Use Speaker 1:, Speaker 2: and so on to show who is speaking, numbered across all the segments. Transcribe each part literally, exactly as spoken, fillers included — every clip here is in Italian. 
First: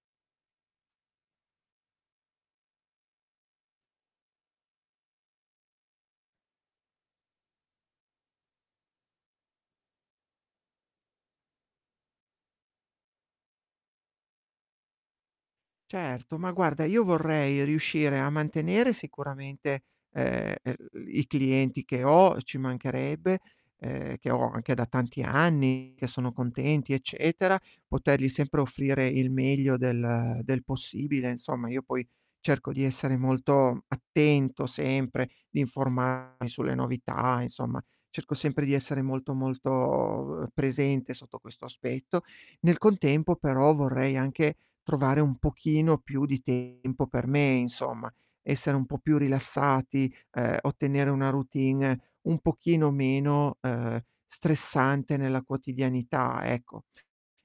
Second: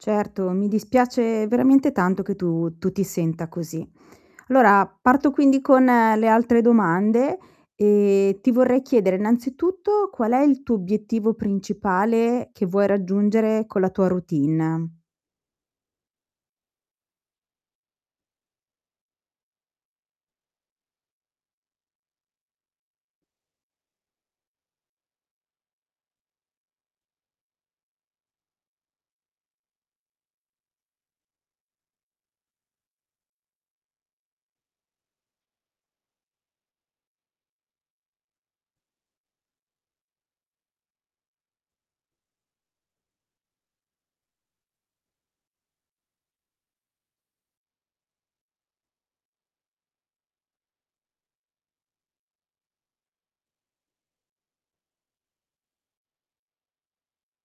Speaker 1: Certo, mi dispiace veramente tanto che tu tu ti senta così. llora parto, quindi, con le altre domande. E ti vorrei chiedere, innanzitutto, qual è il tuo obiettivo principale, che vuoi raggiungere con la tua routine?
Speaker 2: Certo, ma guarda, io vorrei riuscire a mantenere sicuramente, ehm, er i clienti che ho, ci mancherebbe, ehm, che ho anche da tanti anni, che sono contenti, eccetera; potergli sempre offrire il meglio del del possibile insomma, io poi, cerco di essere molto attento sempre, di informarmi sulle novità, insomma, cerco sempre di essere molto, molto uhm, presente sotto questo aspetto. Nel contempo però vorrei anche trovare un pochino più di tempo per me, insomma, essere un po' più rilassati, ehm, ottenere una routine un pochino meno, ehm, stressante nella quotidianità, ecco.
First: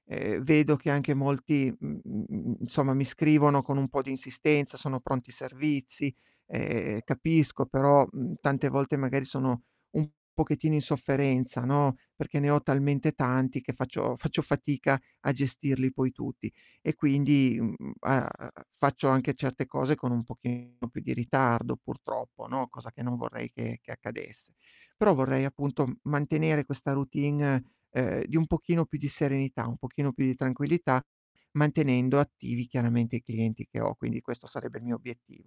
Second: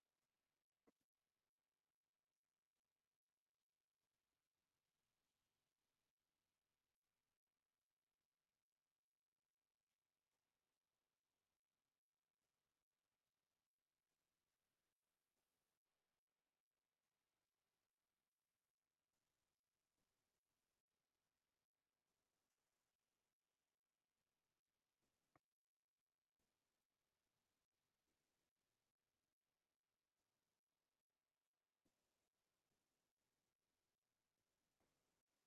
Speaker 2: Ehm, vedo che anche molti, m m mhmm, nsomma mi scrivono con un po' di insistenza, "sono pronti i servizi?", e e capisco, però, mhmm, tante volte magari sono un pochettino in sofferenza, no, perché ne ho talmente tanti che faccio faccio fatica a gestirli poi tutti. E quindi, uhm, mhmm, a a a faccio anche certe cose con un pochino più di ritardo, purtroppo, no, cosa che non vorrei che che accadesse. Però vorrei appunto m mantenere questa routine, uhm, di un pochino più di serenità, un pochino più di tranquillità, mantenendo attivi chiaramente i clienti che ho. Quindi questo sarebbe il mio obiettivo.